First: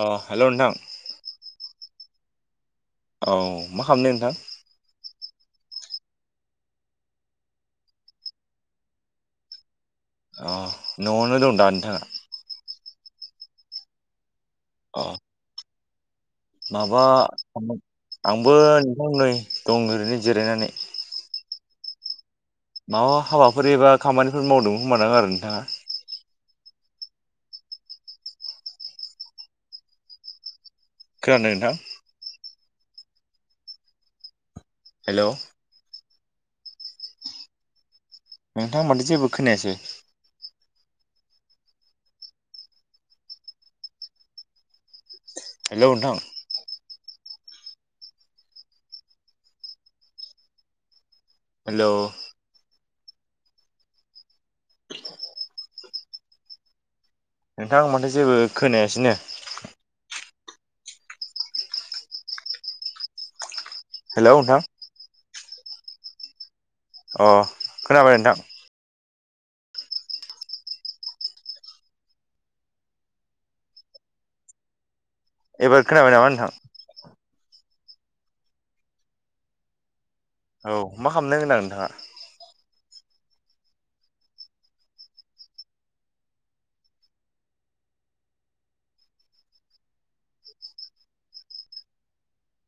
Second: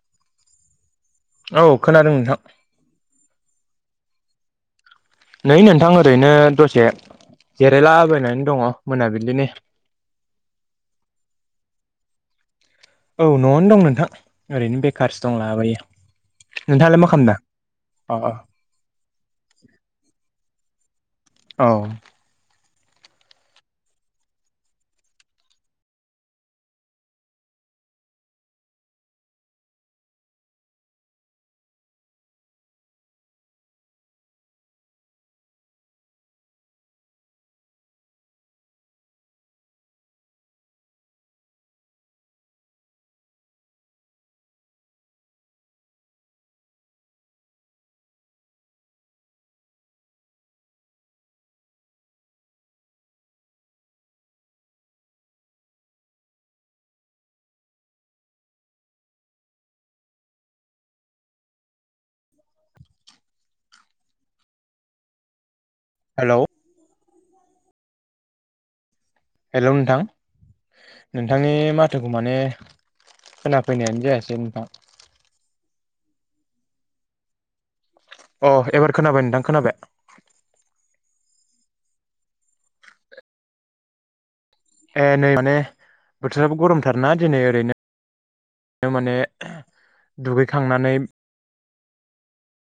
अ हेल' नोंथां। औ खोनादों नोंथां। औ मा खालामनो नोंथां। ओइ नोंथां ओरैनो दसे जिरायलाबायनानै दङ मोनाबिलिनि। अ न'आवनो दं दा नोंथाङा। औ न'आवनो दं नोंथां ओरैनो अ बेखारसो दं लाबायो। माबा अ आंबो नोंथां नै दं ओरैनो जिरायनानै। औ माबा हाबाफोर एबा खामानिफोर मावदों मोन आरो नोंथाङा। खानादों नोंथां। हेल' नोंथां माथो जेबो खोनायासै हेल' नोंथां। हेल' नोंथां माथो जेबो खोनायासैनो। [inaudible] हेल' नोंथां। हेल' अ खोनाबाय नोंथां? हेल' नोंथां। नोंथांनि माथोखौ माने खोनाफैनायानो जायासै नोंथां। एबार खोनाबाय नामा नोंथां। अ एबार खोनाबाय नोंथां खोनाबाय। औ मा खालामदों होनदों नोंथाङा। ए नै माने बोथोराबो गरमथार ना दिनै ओरैनो। बिनो माने दुगैखांनानै। [inaudible]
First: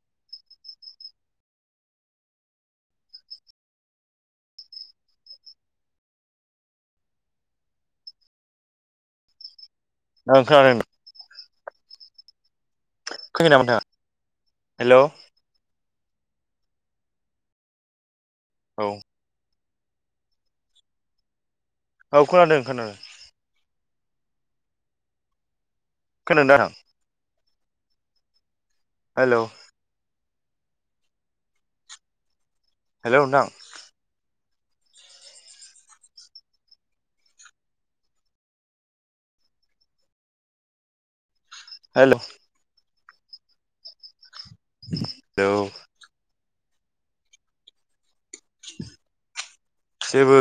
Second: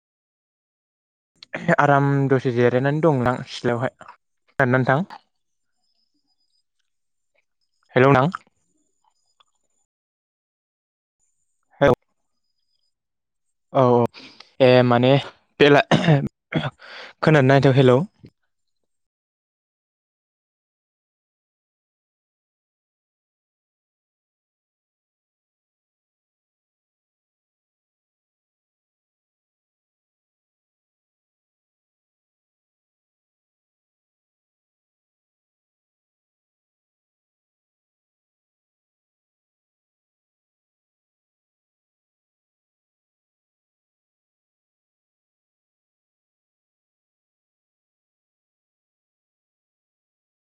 आराम दसे जिरायनानै दंमोन आं सिथ्लायावहाय जिरायनानै नोंथां। [inaudible] हेलौ नां नं सारनो [unintelligible] हेलौ खोनादों खोनायाखै नामा नोंथाङा औ औ ए हेलौ माने बेला खोनानो नायथाव हेलौ। औ औ खोनादों खोनादों। खोनादों द आं [unintelligible] हेलौ हेलौ नोंथां। हेल' [unintelligible] हेलौ' जेबो